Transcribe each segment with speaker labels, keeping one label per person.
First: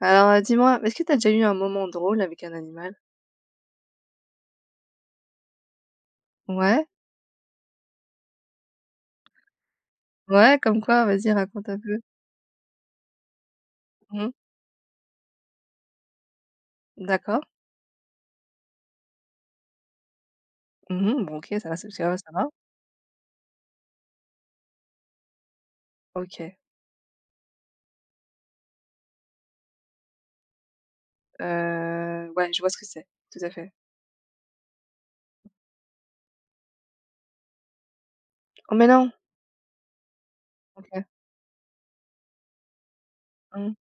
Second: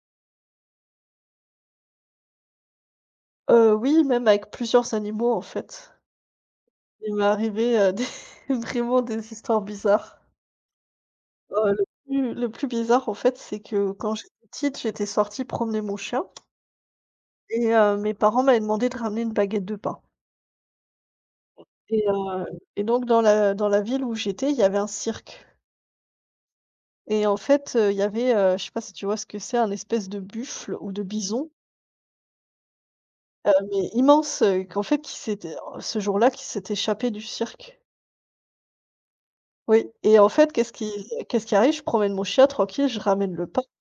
Speaker 1: Alors, dis-moi, est-ce que t'as déjà eu un moment drôle avec un animal?
Speaker 2: Oui, même avec plusieurs animaux, en fait.
Speaker 1: Ouais,
Speaker 2: Il m'est arrivé, des vraiment des histoires bizarres.
Speaker 1: ouais, comme quoi? Vas-y, raconte
Speaker 2: Heu,
Speaker 1: un
Speaker 2: le
Speaker 1: peu.
Speaker 2: plus le plus bizarre, en fait, c'est que quand j'étais
Speaker 1: Mmh.
Speaker 2: petite, j'étais sortie promener mon chien
Speaker 1: D'accord.
Speaker 2: et mes parents m'avaient demandé de ramener une baguette de pain
Speaker 1: Mmh Bon, OK, ça va, c'est
Speaker 2: et
Speaker 1: ça va, ça va.
Speaker 2: heu et donc dans la ville où j'étais, il y avait un cirque
Speaker 1: OK,
Speaker 2: et en fait, il y avait, je sais pas si tu vois ce que c'est, un espèce de buffle ou de bison,
Speaker 1: ouais, je vois ce que c'est. Tout à fait.
Speaker 2: mais immense, qu'en fait, qui s'était ce jour-là, qui s'est échappé du cirque.
Speaker 1: Oh, mais non!
Speaker 2: Oui, et en fait, qu'est-ce qui
Speaker 1: OK.
Speaker 2: qu'est-ce qui arrive? Je promène mon chien tranquille, je ramène le pain
Speaker 1: Mmh.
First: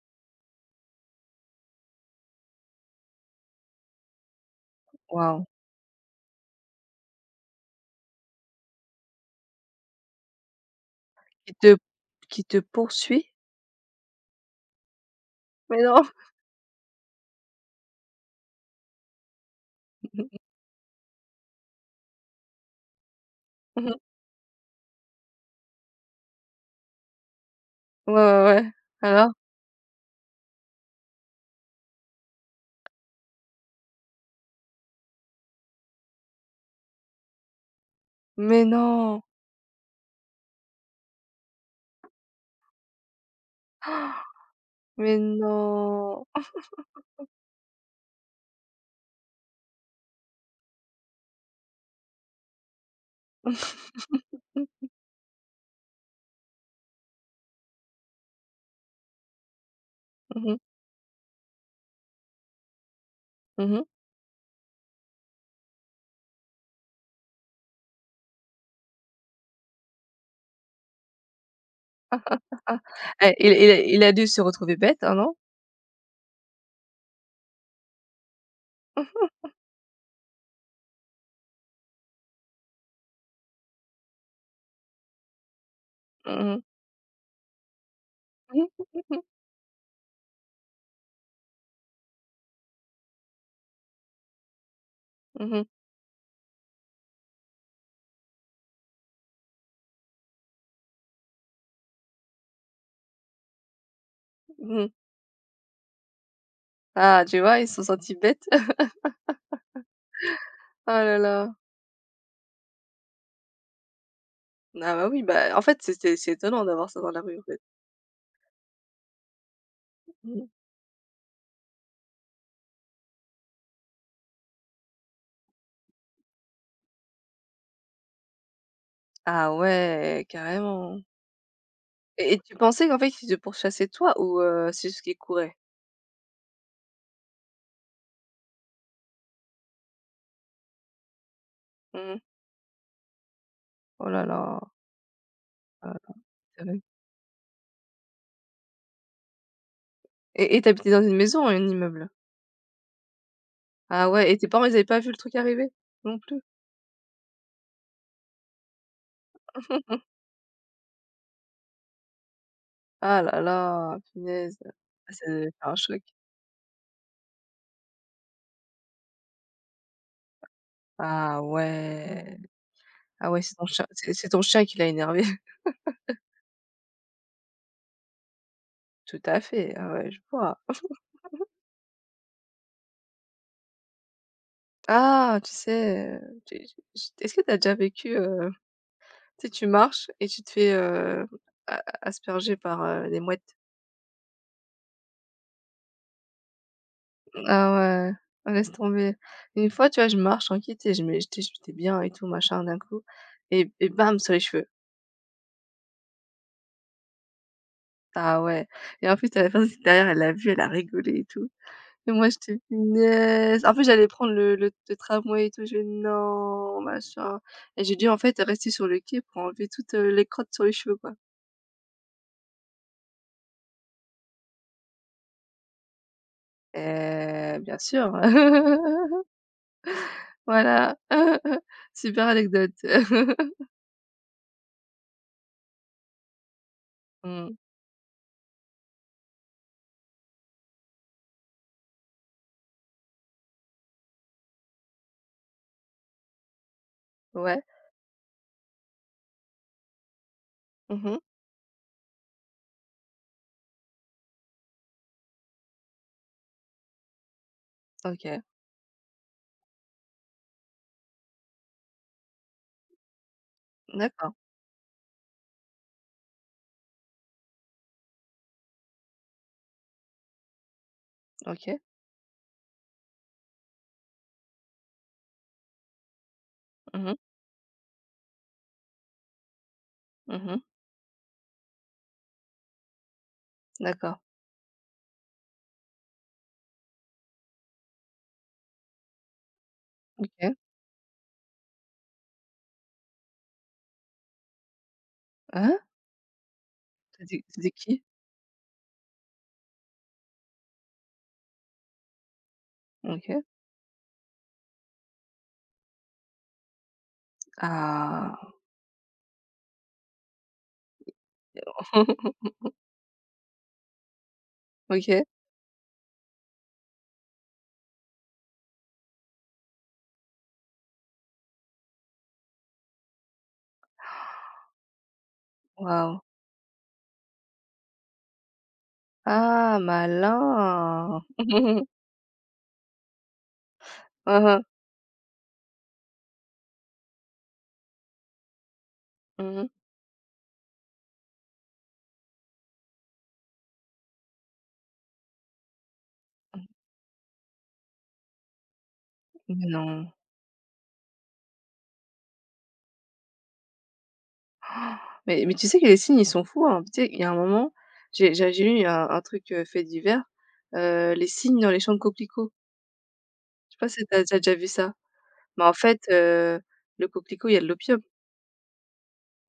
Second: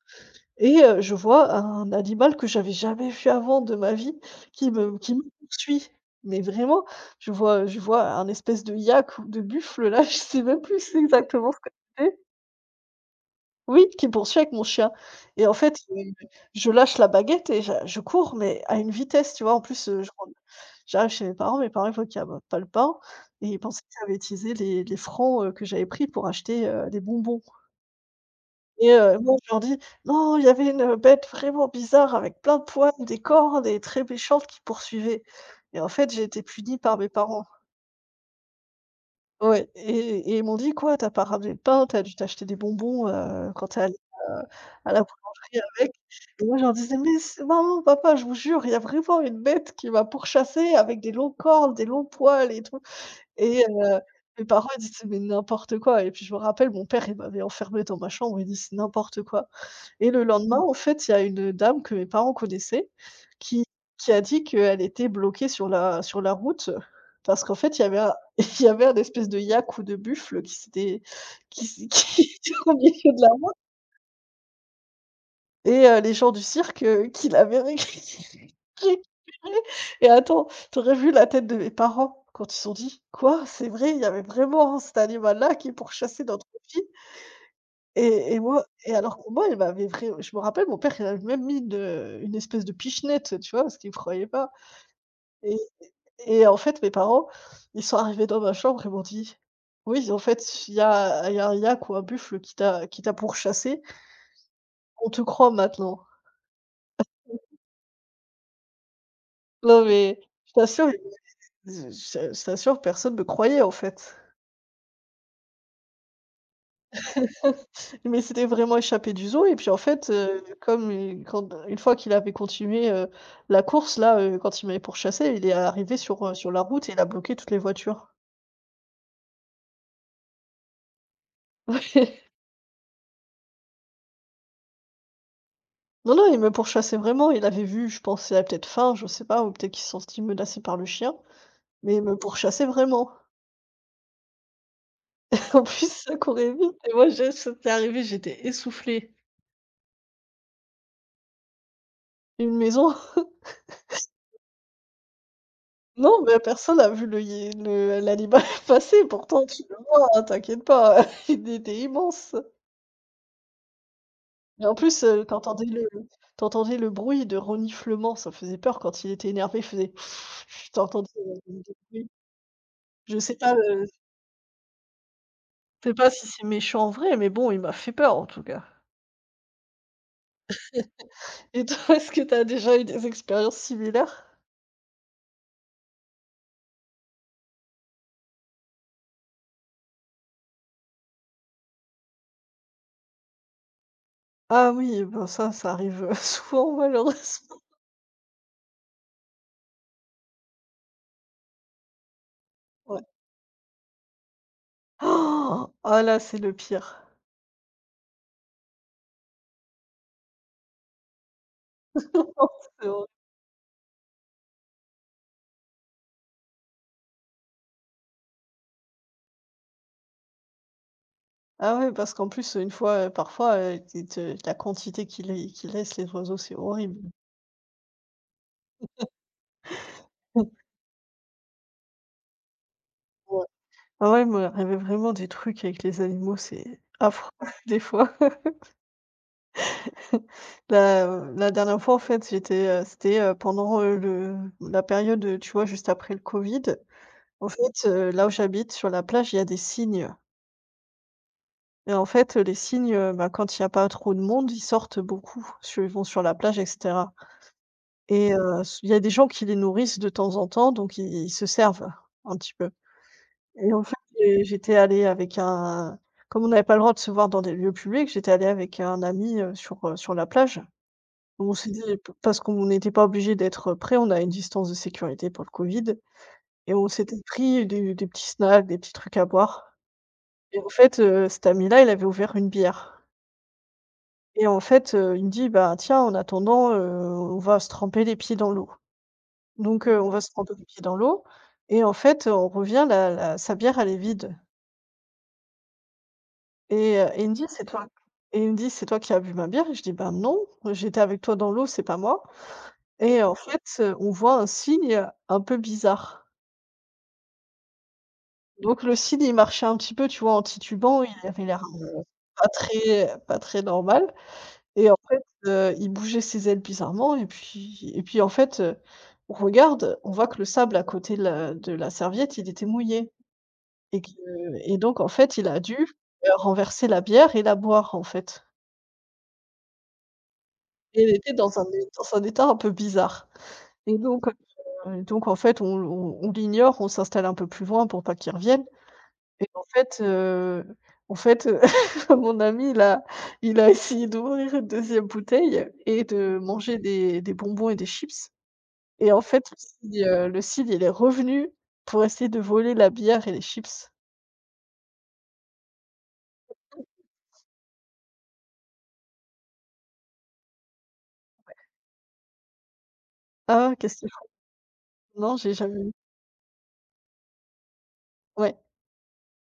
Speaker 2: et je vois un animal que j'avais jamais vu avant de ma vie qui me
Speaker 1: Waouh!
Speaker 2: poursuit. Mais vraiment, je vois un espèce de yak ou de buffle là, je sais même plus c'est exactement
Speaker 1: Qui
Speaker 2: ce que
Speaker 1: te
Speaker 2: c'est.
Speaker 1: qui te poursuit?
Speaker 2: Oui, qui me poursuit avec mon chien et en fait,
Speaker 1: Mais non!
Speaker 2: je lâche la baguette et je cours mais à une vitesse, tu vois? En plus, je rentre j'arrive chez mes parents ils voient qu'il y a bah, pas le pain et ils pensaient que
Speaker 1: Mmh
Speaker 2: j'avais utilisé les francs, que j'avais pris pour acheter, des bonbons.
Speaker 1: Ouais, ouais, ouais. Alors?
Speaker 2: Moi, je leur dis: «Non, il y avait une, bête vraiment bizarre avec plein de poils, des cornes et très méchante qui poursuivait» et en fait, j'ai été punie par mes parents.
Speaker 1: Mais non!
Speaker 2: Ouais, et ils m'ont dit: «Quoi, tu as pas ramené le pain, tu as dû t'acheter des bonbons, quand tu es allée,
Speaker 1: Ah,
Speaker 2: heu, à la
Speaker 1: mais
Speaker 2: boulangerie avec»
Speaker 1: non!
Speaker 2: et moi, je leur disais: «Mais c'est maman, papa, je vous jure, il y a vraiment une bête qui m'a pourchassée avec des longues cornes, des longs poils et tout» et mes parents, ils disaient: «Mais n'importe quoi» et puis je me rappelle, mon père, il m'avait enfermée dans ma chambre, il dit: «C'est n'importe quoi». Et le
Speaker 1: Mmh mh.
Speaker 2: lendemain, en fait, il y a une dame que mes parents connaissaient qui
Speaker 1: Mmh
Speaker 2: qui a dit qu'elle était bloquée sur la route parce qu'en fait, il y avait un il y avait un espèce de yak ou de buffle qui s'était qui s'é qui était au
Speaker 1: Ah,
Speaker 2: milieu de la
Speaker 1: eh, il
Speaker 2: route
Speaker 1: il a il a dû se retrouver bête, hein, non?
Speaker 2: et les gens du cirque, qui l'avaient récupéré. Et attends, tu aurais vu la tête de mes parents quand ils se sont dit: «Quoi? C'est vrai, il y avait vraiment cet animal-là qui pourchassait
Speaker 1: Mmh
Speaker 2: notre
Speaker 1: mh.
Speaker 2: fille?» Et moi
Speaker 1: Mmh
Speaker 2: et Alors
Speaker 1: mh.
Speaker 2: que moi, elle m'avait vrai je me rappelle, mon père, il avait même mis une espèce de pichenette, tu vois? Parce qu'il me croyait pas
Speaker 1: Mmh
Speaker 2: et
Speaker 1: mh.
Speaker 2: et en fait, mes parents, ils sont arrivés dans ma chambre et m'ont dit: «Oui, en fait, il y a un yak ou un buffle qui t'a pourchassé.
Speaker 1: Mmh
Speaker 2: On te croit maintenant».
Speaker 1: Ah, tu vois, ils se sont sentis bêtes.
Speaker 2: Non mais je t'assure,
Speaker 1: Oh là là.
Speaker 2: je t'assure, personne ne me croyait, en fait.
Speaker 1: Ah bah oui, bah, en fait, c'est étonnant d'avoir ça dans la rue, en fait.
Speaker 2: Mais c'était vraiment échappé du zoo et puis en fait,
Speaker 1: Mmh.
Speaker 2: comme il quand une fois qu'il avait continué, la course là, quand il m'avait pourchassé, il est arrivé sur, sur la route et il a bloqué toutes les voitures.
Speaker 1: Ah ouais, carrément. Et tu pensais qu'en fait, ils te pourchassaient toi ou c'est juste qu'ils couraient?
Speaker 2: Non, non, il me pourchassait vraiment, il avait vu, je pense, il avait peut-être faim, je sais pas, ou peut-être qu'il se sentit menacé par le chien, mais il me
Speaker 1: Mmh.
Speaker 2: pourchassait vraiment.
Speaker 1: Oh là là,
Speaker 2: En plus,
Speaker 1: ah
Speaker 2: ça courait vite
Speaker 1: terrible.
Speaker 2: et moi je c'était arrivé, j'étais essoufflée.
Speaker 1: Et tu dans une maison ou un immeuble?
Speaker 2: Une maison?
Speaker 1: Ah ouais et tes parents, ils avaient pas vu le truc arriver? Non
Speaker 2: Non, mais
Speaker 1: plus?
Speaker 2: personne n'a vu le hie le l'animal passer, pourtant tu le vois, hein, t'inquiète pas, il était immense.
Speaker 1: Ah là là, punaise.
Speaker 2: Mais en plus,
Speaker 1: Ah ça devait
Speaker 2: t'entendais
Speaker 1: faire un
Speaker 2: le
Speaker 1: choc.
Speaker 2: tu le bruit de reniflement, ça faisait peur quand il était énervé, il faisait tu entendais
Speaker 1: Ah
Speaker 2: le bruit.
Speaker 1: ouais.
Speaker 2: Je
Speaker 1: Ah
Speaker 2: sais
Speaker 1: ouais, c'est
Speaker 2: pas,
Speaker 1: ton
Speaker 2: heu,
Speaker 1: chien c'est c'est ton chien qui l'a énervé.
Speaker 2: je sais pas si c'est méchant en vrai, mais bon, il m'a fait peur en tout cas.
Speaker 1: Tout à fait, ah ouais, je vois.
Speaker 2: Et toi, est-ce que t'as déjà eu des expériences similaires?
Speaker 1: Ah, tu sais, j'ai est-ce que tu as déjà vécu, tu sais, tu marches et tu te fais, a asperger par, des mouettes?
Speaker 2: Ah oui, ben ça arrive, souvent malheureusement,
Speaker 1: Ah ouais, ah laisse tomber. Une fois, tu vois, je marche tranquille, tu sais, je mets j'étais j'étais bien et tout machin d'un
Speaker 2: ouais.
Speaker 1: coup et bam! Sur les cheveux.
Speaker 2: Oh, ah là, c'est le pire.
Speaker 1: Ah ouais et en plus, à la personne qui est derrière, elle l'a vu, elle a rigolé et tout et moi, j'étais:
Speaker 2: C'est horrible.
Speaker 1: «Punaise!» En plus, j'allais prendre le tramway et tout, je fais: «Non!» Machin et j'ai dû, en fait, rester sur le quai pour enlever toutes, les crottes sur les cheveux, quoi.
Speaker 2: Ah ouais, parce qu'en plus, une fois, parfois, ils te la quantité qu'ils laissent les oiseaux, c'est horrible.
Speaker 1: Eh bien sûr. Voilà. Super anecdote.
Speaker 2: Ouais. Ah ouais, il m'est arrivé vraiment des trucs avec les animaux, c'est affreux
Speaker 1: Mmh.
Speaker 2: des fois. La, la dernière fois, en fait, c'était, pendant, le la période, tu vois, juste après le covid. En
Speaker 1: Ouais.
Speaker 2: fait, là où j'habite, sur la plage, il y a des cygnes
Speaker 1: Mmh
Speaker 2: et en fait, les cygnes, bah, quand il y a pas trop de monde, ils sortent beaucoup, su ils vont sur la plage et cetera et
Speaker 1: OK.
Speaker 2: s il y a des gens qui les nourrissent de temps en temps, donc ils se servent un petit peu. Et en fait,
Speaker 1: D'accord.
Speaker 2: j'étais allée avec un comme on n'avait pas le droit de se voir dans des lieux publics, j'étais allée avec un ami, sur, sur la plage. On s'est
Speaker 1: OK.
Speaker 2: dit p Parce qu'on n'était pas obligé d'être près, on a une distance de sécurité pour le Covid et on
Speaker 1: Mmh mh.
Speaker 2: s'était pris des petits snacks, des petits trucs à boire et
Speaker 1: Mmh
Speaker 2: en fait, cet ami-là, il avait ouvert une bière
Speaker 1: D'accord.
Speaker 2: et en fait, il me dit: «Bah, tiens, en attendant, on va se tremper les pieds dans l'eau». Donc, on va se tremper
Speaker 1: OK.
Speaker 2: les pieds dans l'eau et en fait, on revient, la la sa bière, elle est vide.
Speaker 1: Hein?
Speaker 2: Et il me
Speaker 1: C'était
Speaker 2: dit: «C'est
Speaker 1: c'était
Speaker 2: toi»
Speaker 1: qui?
Speaker 2: et il me dit: «C'est toi qui as bu ma bière?» et je dis: «Ben non, j'étais avec toi dans l'eau, c'est pas moi» et en
Speaker 1: OK.
Speaker 2: fait, on voit un signe, un peu bizarre.
Speaker 1: Ah!
Speaker 2: Donc le signe, il marchait un petit peu, tu vois, en titubant, il avait l'air pas très pas très normal et en fait,
Speaker 1: OK.
Speaker 2: il bougeait ses ailes bizarrement et puis en fait, on regarde, on voit que le sable à côté de la serviette, il était mouillé et que et donc en fait, il a dû,
Speaker 1: Waouh.
Speaker 2: renverser la bière et la boire, en fait.
Speaker 1: Ah
Speaker 2: Et elle
Speaker 1: malin!
Speaker 2: était dans un état un peu bizarre
Speaker 1: Aha.
Speaker 2: donc en fait, on l'ignore, on s'installe un peu plus loin pour pas qu'il revienne et
Speaker 1: Mmh
Speaker 2: en
Speaker 1: mh.
Speaker 2: fait, heu, en fait, mon ami, il a essayé d'ouvrir une deuxième bouteille et de manger des bonbons et des chips et en fait,
Speaker 1: Mais non.
Speaker 2: le cidre, il est revenu pour essayer de voler la bière et les chips.
Speaker 1: Mais tu sais que les signes, ils sont fous, hein. Tu sais, il y a un moment, j'ai lu un truc, fait divers, les signes dans les champs de coquelicots.
Speaker 2: Ah,
Speaker 1: Je sais pas
Speaker 2: qu'est-ce
Speaker 1: si
Speaker 2: qu'il faut
Speaker 1: t'as as déjà vu ça?
Speaker 2: non, j'ai
Speaker 1: Mais en
Speaker 2: jamais eu.
Speaker 1: fait, le coquelicot, il y a de l'opium,
Speaker 2: Ouais.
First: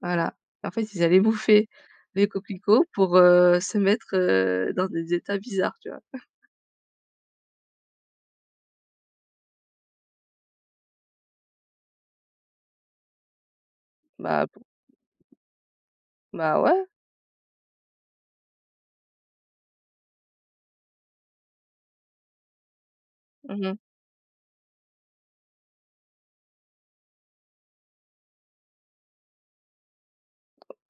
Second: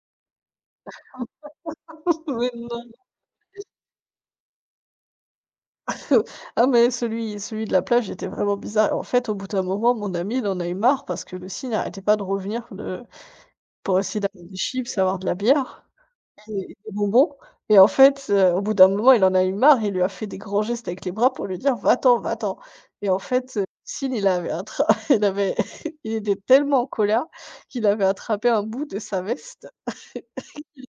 Speaker 1: voilà. En fait, ils allaient bouffer les
Speaker 2: Mais non!
Speaker 1: coquelicots pour, se mettre, dans des états bizarres, tu vois?
Speaker 2: Ah mais celui de la plage était vraiment bizarre. En fait, au bout d'un moment, mon ami, il en a eu marre parce que le signe n'arrêtait pas de revenir le pour essayer d'avoir
Speaker 1: Bah,
Speaker 2: des
Speaker 1: pour
Speaker 2: chips, avoir de la bière et
Speaker 1: bah,
Speaker 2: et
Speaker 1: ouais.
Speaker 2: des bonbons et en fait, au bout d'un moment, il en a eu marre, il lui a fait des grands gestes avec les bras pour lui dire: «Va-t'en, va-t'en» et en fait,
Speaker 1: Mmh
Speaker 2: signe il avait attra il avait il était tellement en colère qu'il avait attrapé un bout de sa veste,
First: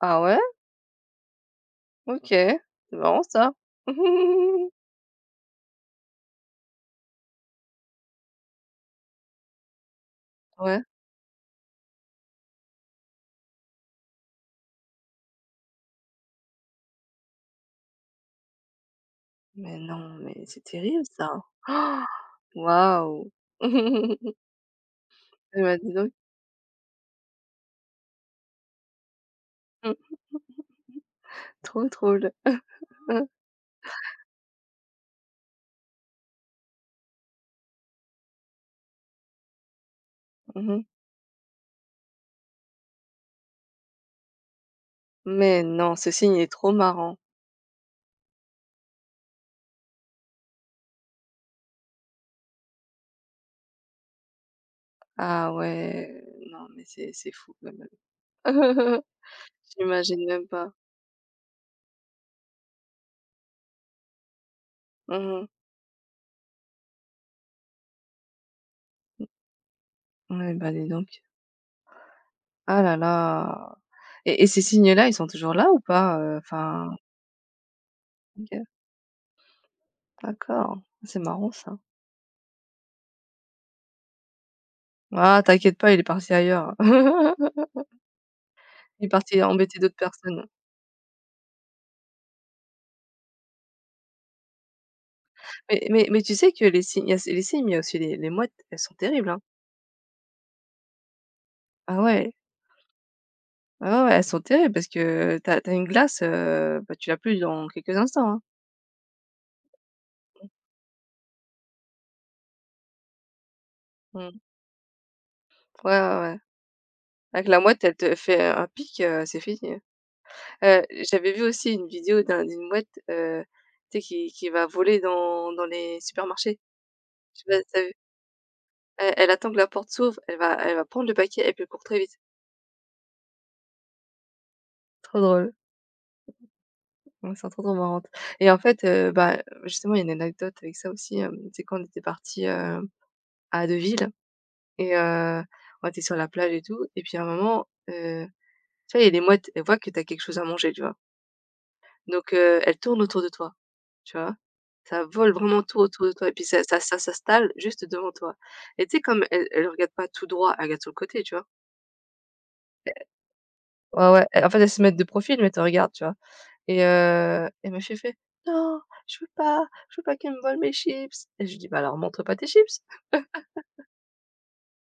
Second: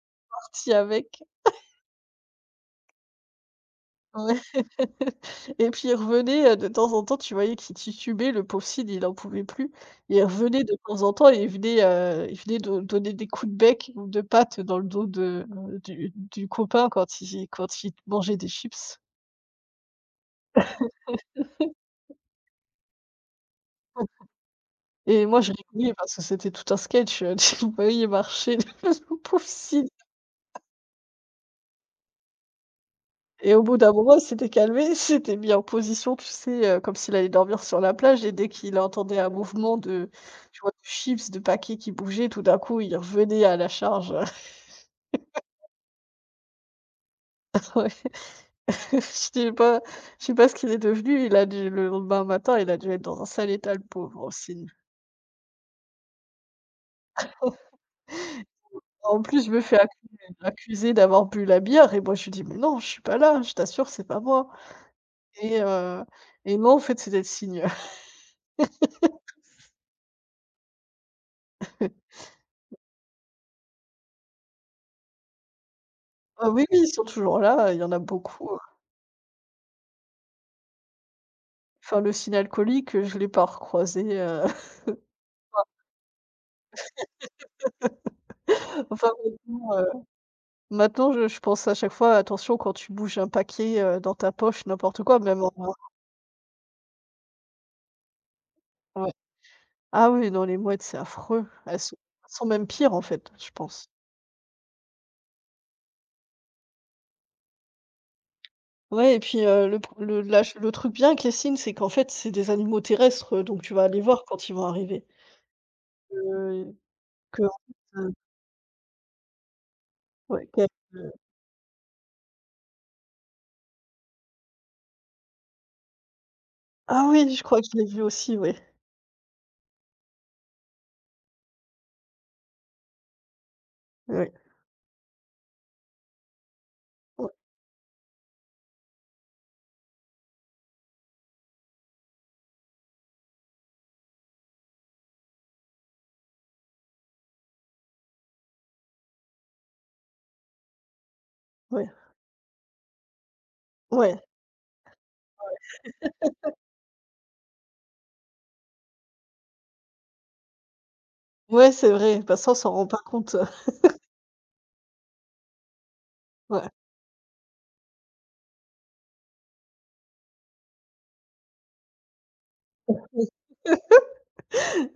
Speaker 1: Ah ouais?
Speaker 2: parti avec.
Speaker 1: OK. C'est marrant ça.
Speaker 2: Ouais. Et puis il revenait, de temps en temps, tu voyais qu'il titubait, le pauvre Sid, il en pouvait plus. Il revenait de
Speaker 1: Ouais.
Speaker 2: temps en temps et il venait do donner des coups de bec ou de patte dans le dos de, du copain quand il mangeait des chips.
Speaker 1: Mais non, mais c'est terrible ça. Ah, waouh!
Speaker 2: Et moi je
Speaker 1: Eh bah,
Speaker 2: rigolais
Speaker 1: dis donc.
Speaker 2: parce que c'était tout un sketch, tu le voyais marcher, le pauvre Sid.
Speaker 1: Mmh. Trop drôle. Hein.
Speaker 2: Et au bout d'un moment, il s'était calmé, il s'était mis en position, tu sais, comme s'il allait dormir sur la plage et dès qu'il entendait un mouvement de, tu vois, de
Speaker 1: Mmh
Speaker 2: chips, de paquets qui bougeaient, tout d'un coup, il revenait à la charge.
Speaker 1: Mais non, ce signe est trop marrant.
Speaker 2: Je sais pas je sais pas ce qu'il est devenu, il a dû le lendemain matin, il a dû être dans un sale état, le pauvre aussi.
Speaker 1: Ah ouais, non mais c'est fou quand même.
Speaker 2: En plus, je me fais
Speaker 1: J'imagine même pas.
Speaker 2: accuser d'avoir bu la bière et moi, je lui dis: «Mais non, je suis pas là, je t'assure, c'est pas moi»
Speaker 1: Mmh
Speaker 2: et heu et non, en fait, c'était le signe.
Speaker 1: Ouais, bah, dis donc. Ah là là! Et ces signes-là, ils sont toujours là ou pas?
Speaker 2: Ah oui, oui, ils
Speaker 1: Enfin
Speaker 2: sont toujours là, il y en a beaucoup,
Speaker 1: OK, d'accord. C'est marrant ça.
Speaker 2: enfin, le signes-alcooliques, je l'ai pas recroisé,
Speaker 1: Ah t'inquiète pas, il est parti ailleurs. Il
Speaker 2: enfin,
Speaker 1: est parti
Speaker 2: maintenant,
Speaker 1: embêter d'autres personnes.
Speaker 2: maintenant je pense à chaque fois: «Attention quand tu bouges un paquet, dans ta poche», n'importe quoi, même en
Speaker 1: Mais tu sais que les signes il y a les cygnes, mais il y a aussi les mouettes, elles sont
Speaker 2: ouais.
Speaker 1: terribles, hein.
Speaker 2: Ah oui, non, les mouettes, c'est affreux. Elles sont
Speaker 1: Ah
Speaker 2: elles
Speaker 1: ouais,
Speaker 2: sont même pires, en fait, je pense.
Speaker 1: ah ouais, ouais, elles sont terribles parce que t'as une glace, bah, tu l'as plus dans quelques instants, hein.
Speaker 2: Ouais et puis, le pro le la ch le truc bien avec les cygnes, c'est qu'en fait, c'est des animaux terrestres, donc tu vas les voir
Speaker 1: Mmh.
Speaker 2: quand ils vont arriver.
Speaker 1: Ouais, ouais, ouais.
Speaker 2: Heu, que
Speaker 1: Avec
Speaker 2: en
Speaker 1: la mouette, elle
Speaker 2: fait, heu,
Speaker 1: te fait un pic, c'est fini.
Speaker 2: ouais, heu
Speaker 1: J'avais vu aussi une vidéo d'une mouette, tu sais qui va voler dans les supermarchés.
Speaker 2: ah oui,
Speaker 1: Je
Speaker 2: je
Speaker 1: sais pas
Speaker 2: crois
Speaker 1: si
Speaker 2: que je
Speaker 1: tu
Speaker 2: l'ai
Speaker 1: vu?
Speaker 2: vu aussi, ouais.
Speaker 1: Elle attend que la porte s'ouvre, elle va prendre le paquet et puis elle court très vite.
Speaker 2: Ouais.
Speaker 1: Trop drôle.
Speaker 2: Ouais,
Speaker 1: Elles sont trop, trop marrantes et en fait, bah, justement, il y a une anecdote avec ça aussi, hem, c'est quand on était parti à Deauville et on était sur la plage et tout et puis à un moment, tu vois, il y a des mouettes, elles voient que tu as quelque chose à manger, tu vois?
Speaker 2: ouais.
Speaker 1: Donc elles tournent autour de toi. Tu
Speaker 2: Ouais.
Speaker 1: vois? Ça vole vraiment tout autour de toi et puis ça s'installe juste devant toi et tu sais comme elle regarde pas tout droit, elle regarde sur le côté, tu vois?
Speaker 2: Ouais, c'est vrai, bah, ça, on s'en rend pas compte,
Speaker 1: Ouais, ouais, en fait, elle se met de profil, mais te regarde tu vois?
Speaker 2: ouais.
Speaker 1: Et ma fait: «Non, je veux pas qu'elle me vole mes chips» et je lui dis: «Bah, alors montre pas tes chips».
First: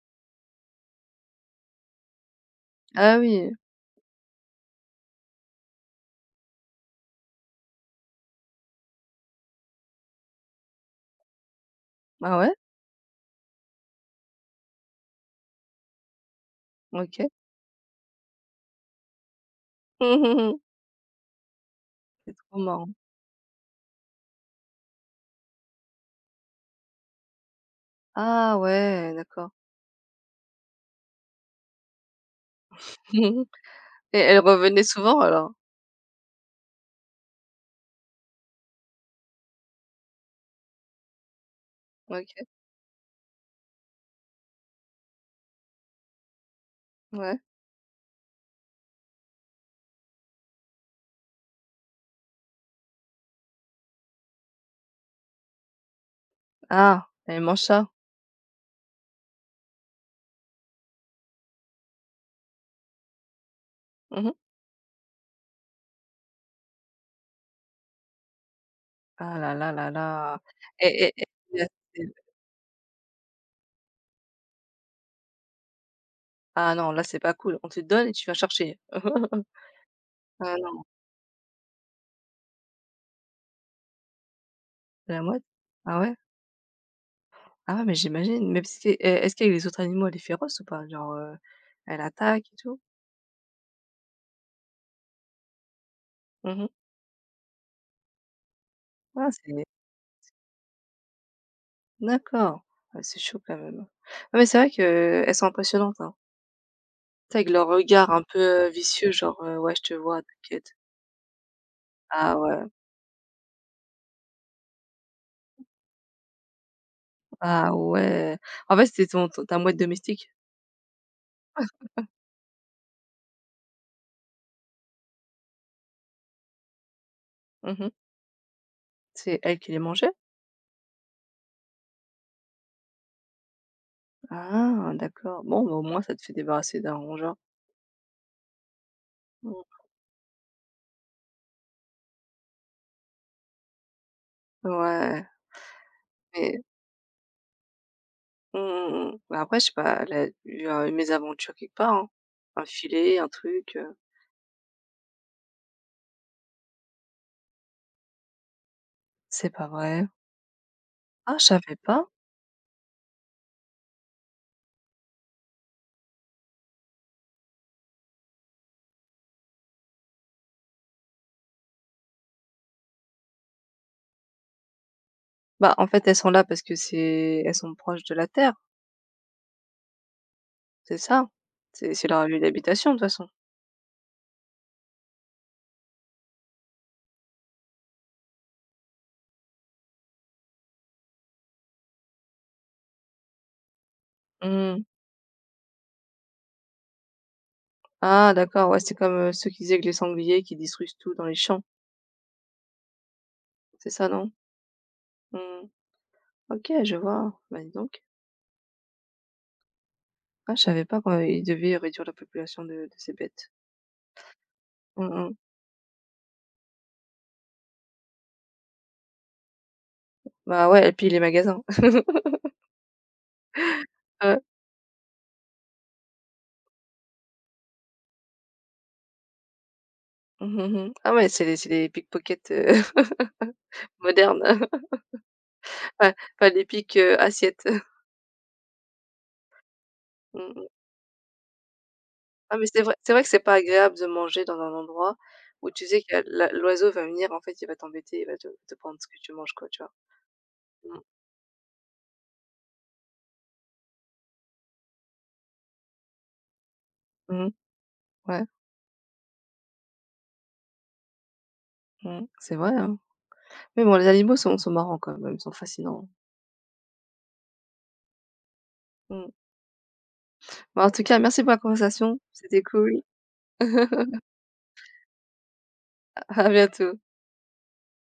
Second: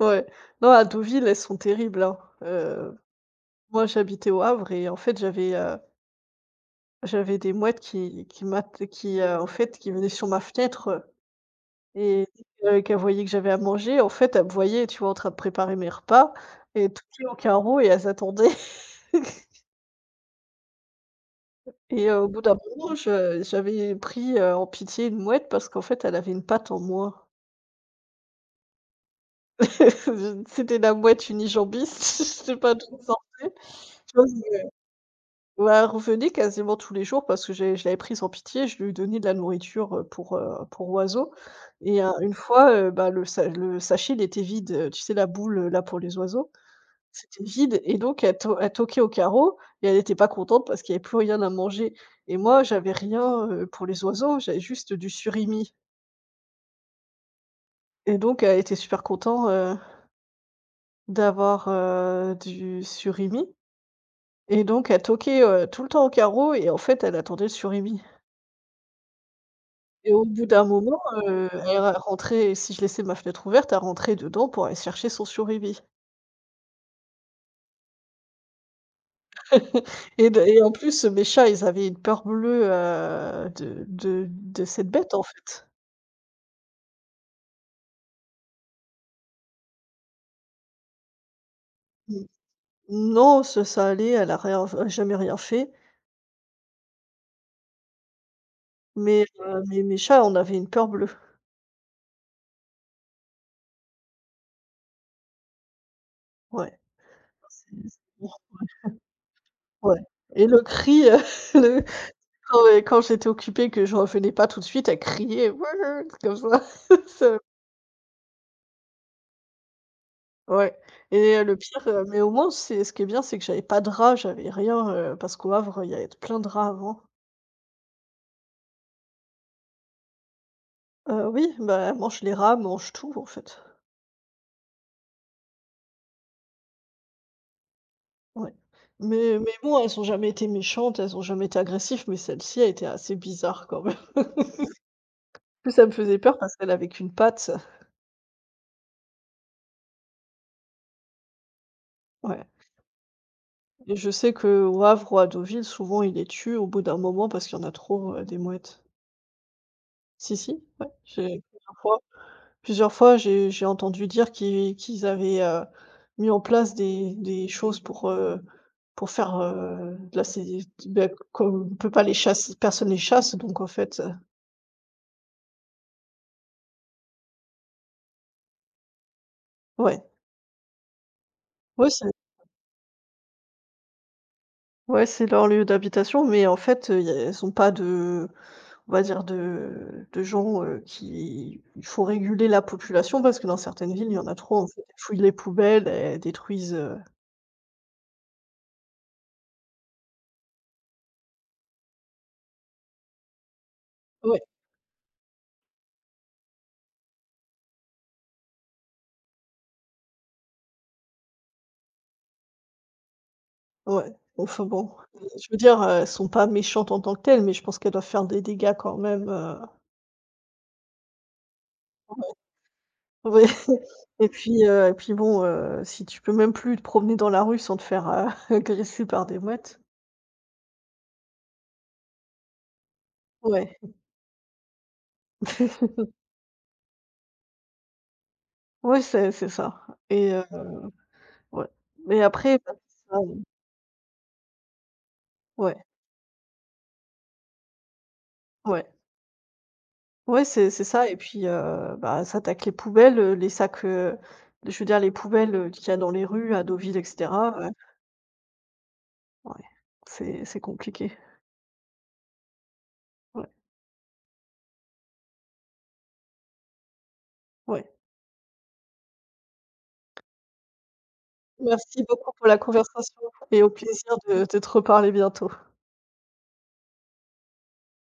Speaker 2: Ouais. Non, à Deauville, elles sont terribles, hein.
Speaker 1: «Ah oui,
Speaker 2: Moi, j'habitais au Havre et en fait, j'avais, j'avais des mouettes qui m'att qui, en fait, qui venaient sur ma fenêtre et
Speaker 1: ah ouais?
Speaker 2: dès que qu'elles voyaient que j'avais à manger, en fait, elles me voyaient, tu vois, en train de préparer mes repas et tout toutes
Speaker 1: OK.
Speaker 2: au carreau et elles attendaient. Et au
Speaker 1: C'est
Speaker 2: bout d'un
Speaker 1: trop marrant.
Speaker 2: moment, je j'avais pris, en pitié une mouette parce qu'en fait, elle avait une patte en moins.
Speaker 1: Ah ouais, d'accord.
Speaker 2: C'était la mouette unijambiste, je sais pas d'où elle sortait.
Speaker 1: Et elle revenait souvent alors?
Speaker 2: Bah, elle revenait quasiment tous les jours parce que j'ai je l'avais prise en pitié, je lui donnais de la nourriture, pour oiseaux et une
Speaker 1: OK,
Speaker 2: fois, bah, le sachet, il était vide, tu sais la boule, là pour les oiseaux,
Speaker 1: ouais.
Speaker 2: c'était vide et donc elle toquait au carreau et elle n'était pas contente parce qu'il n'y avait plus rien à manger et moi j'avais rien, pour les oiseaux, j'avais juste du surimi
Speaker 1: Ah, elle mange ça?
Speaker 2: et donc elle était super contente, d'avoir, du surimi
Speaker 1: Mmh
Speaker 2: et donc elle toquait, tout le temps au carreau et en fait elle attendait le surimi.
Speaker 1: Ah là là là
Speaker 2: Et au
Speaker 1: là
Speaker 2: bout d'un moment,
Speaker 1: et et et
Speaker 2: elle ra rentrait, si je laissais ma fenêtre ouverte, elle rentrait dedans pour aller chercher son surimi.
Speaker 1: Ah non, là, c'est pas cool. On te donne et tu vas chercher. Ah
Speaker 2: Et en
Speaker 1: non,
Speaker 2: plus, mes chats, ils avaient une peur bleue, de cette bête, en
Speaker 1: la mouette?
Speaker 2: fait.
Speaker 1: Ah ouais? Ah ouais, mais j'imagine. Mais parce que, est-ce qu'avec les autres animaux, elle est féroce ou pas? Genre, elle
Speaker 2: N
Speaker 1: attaque et tout?
Speaker 2: Non, ça ça allait, elle a rien f jamais rien fait,
Speaker 1: Mmh Ah c'est
Speaker 2: mais mes chats on avait une peur bleue.
Speaker 1: d'accord. Ah c'est chaud quand même. Ah mais c'est vrai qu'elles sont impressionnantes, hein.
Speaker 2: Ouais.
Speaker 1: Tu sais avec
Speaker 2: C'est
Speaker 1: leur regard un
Speaker 2: c'est
Speaker 1: peu, vicieux, genre, «Ouais, je te
Speaker 2: ouais
Speaker 1: vois,
Speaker 2: et le
Speaker 1: t'inquiète».
Speaker 2: cri, le
Speaker 1: Ah
Speaker 2: quand,
Speaker 1: ouais.
Speaker 2: quand j'étais occupée, que je revenais pas tout de suite, elle criait: «Wouah!» comme ça. Ça.
Speaker 1: Ah ouais. En fait, c'était ton ton ta mouette domestique?
Speaker 2: Ouais et le pire, mais au moins c'est ce qui est bien, c'est que j'avais pas de rats, j'avais rien, parce qu'au Havre, il y avait plein de rats avant.
Speaker 1: Mmh C'est elle qui les mangeait?
Speaker 2: Oui, bah, elles mangent les rats, elles mangent tout en fait.
Speaker 1: Ah d'accord. Bon, bah, au moins ça te fait débarrasser d'un rongeur.
Speaker 2: Ouais. Mais
Speaker 1: Mmh.
Speaker 2: bon, elles ont jamais été méchantes, elles ont jamais été agressives, mais celle-ci a été assez bizarre quand même.
Speaker 1: Ouais.
Speaker 2: Plus, ça me faisait peur parce
Speaker 1: Mais
Speaker 2: qu'elle avait qu'une patte.
Speaker 1: mmh mh, mmh. Bah, après, je sais pas, elle a eu, une mésaventure quelque part, hein.
Speaker 2: Ouais
Speaker 1: Un filet, un truc,
Speaker 2: et
Speaker 1: heu
Speaker 2: je sais que au Havre ou à Deauville, souvent, ils les tuent au bout d'un moment parce qu'il y en a trop, des mouettes.
Speaker 1: C'est pas vrai?
Speaker 2: Si, si, ouais,
Speaker 1: Ah,
Speaker 2: j'ai
Speaker 1: je
Speaker 2: plusieurs
Speaker 1: savais
Speaker 2: fois
Speaker 1: pas.
Speaker 2: plusieurs fois, j'ai entendu dire qu'ils avaient, mis en place des choses pour faire, de la sé bah, comme on peut pas les chasser, personne les chasse, donc en fait,
Speaker 1: Bah, en fait, elles sont là parce que c'est elles sont proches de la Terre,
Speaker 2: ouais.
Speaker 1: c'est ça?
Speaker 2: Ouais,
Speaker 1: C'est
Speaker 2: c'est
Speaker 1: leur lieu d'habitation, de toute façon.
Speaker 2: ouais, c'est leur lieu d'habitation mais en fait, il y a elles ont pas de, on va dire, de gens, qui il faut réguler la population parce que dans certaines villes, il y en a trop en fait.
Speaker 1: Mmh.
Speaker 2: Elles fouillent les poubelles, elles détruisent,
Speaker 1: Ah d'accord, ouais, c'est comme, ceux qui disaient que les sangliers qui détruisent tout dans les champs, c'est ça, non?
Speaker 2: ouais.
Speaker 1: Mmh. OK, je vois. Bah, dis donc. Ah, je savais pas qu'ils devaient réduire la population de ces bêtes.
Speaker 2: Ouais, enfin bon,
Speaker 1: Mmh mh.
Speaker 2: je veux dire, elles sont pas méchantes en tant que telles, mais je pense qu'elles doivent faire des dégâts quand même,
Speaker 1: Bah, ouais et puis les magasins.
Speaker 2: ouais. Et
Speaker 1: Ouais.
Speaker 2: puis, et puis bon, si tu peux même plus te promener dans la rue sans te faire, agresser par des mouettes.
Speaker 1: Mmh mh, mmh. Ah ouais, c'est les pickpockets,
Speaker 2: Ouais.
Speaker 1: moderne, pas pas l'épique, assiette.
Speaker 2: Ouais, c'est ça et
Speaker 1: Mmh mh.
Speaker 2: ouais, mais
Speaker 1: Ah
Speaker 2: après
Speaker 1: mais
Speaker 2: bah,
Speaker 1: c'est
Speaker 2: ça
Speaker 1: vrai que c'est pas agréable de manger dans un endroit où
Speaker 2: ouais,
Speaker 1: tu sais que la l'oiseau va venir, en fait, il va t'embêter, il va te
Speaker 2: ouais.
Speaker 1: prendre ce que tu manges, quoi, tu vois?
Speaker 2: Ouais, c'est
Speaker 1: Mmh.
Speaker 2: ça et puis, bah, ça attaque les poubelles, les sacs, je veux dire les poubelles, qu'il y a dans les rues à Deauville et
Speaker 1: Mmh.
Speaker 2: cetera,
Speaker 1: Ouais.
Speaker 2: ouais, c'est compliqué.
Speaker 1: Mmh. C'est vrai, hein.
Speaker 2: Ouais,
Speaker 1: Mais bon, les animaux sont marrants quand même, ils sont fascinants, hein.
Speaker 2: ouais.
Speaker 1: Mmh. Bah, en tout cas, merci pour la
Speaker 2: Merci
Speaker 1: conversation,
Speaker 2: beaucoup pour la
Speaker 1: c'était cool.
Speaker 2: conversation et au plaisir de te reparler bientôt.
Speaker 1: À bientôt.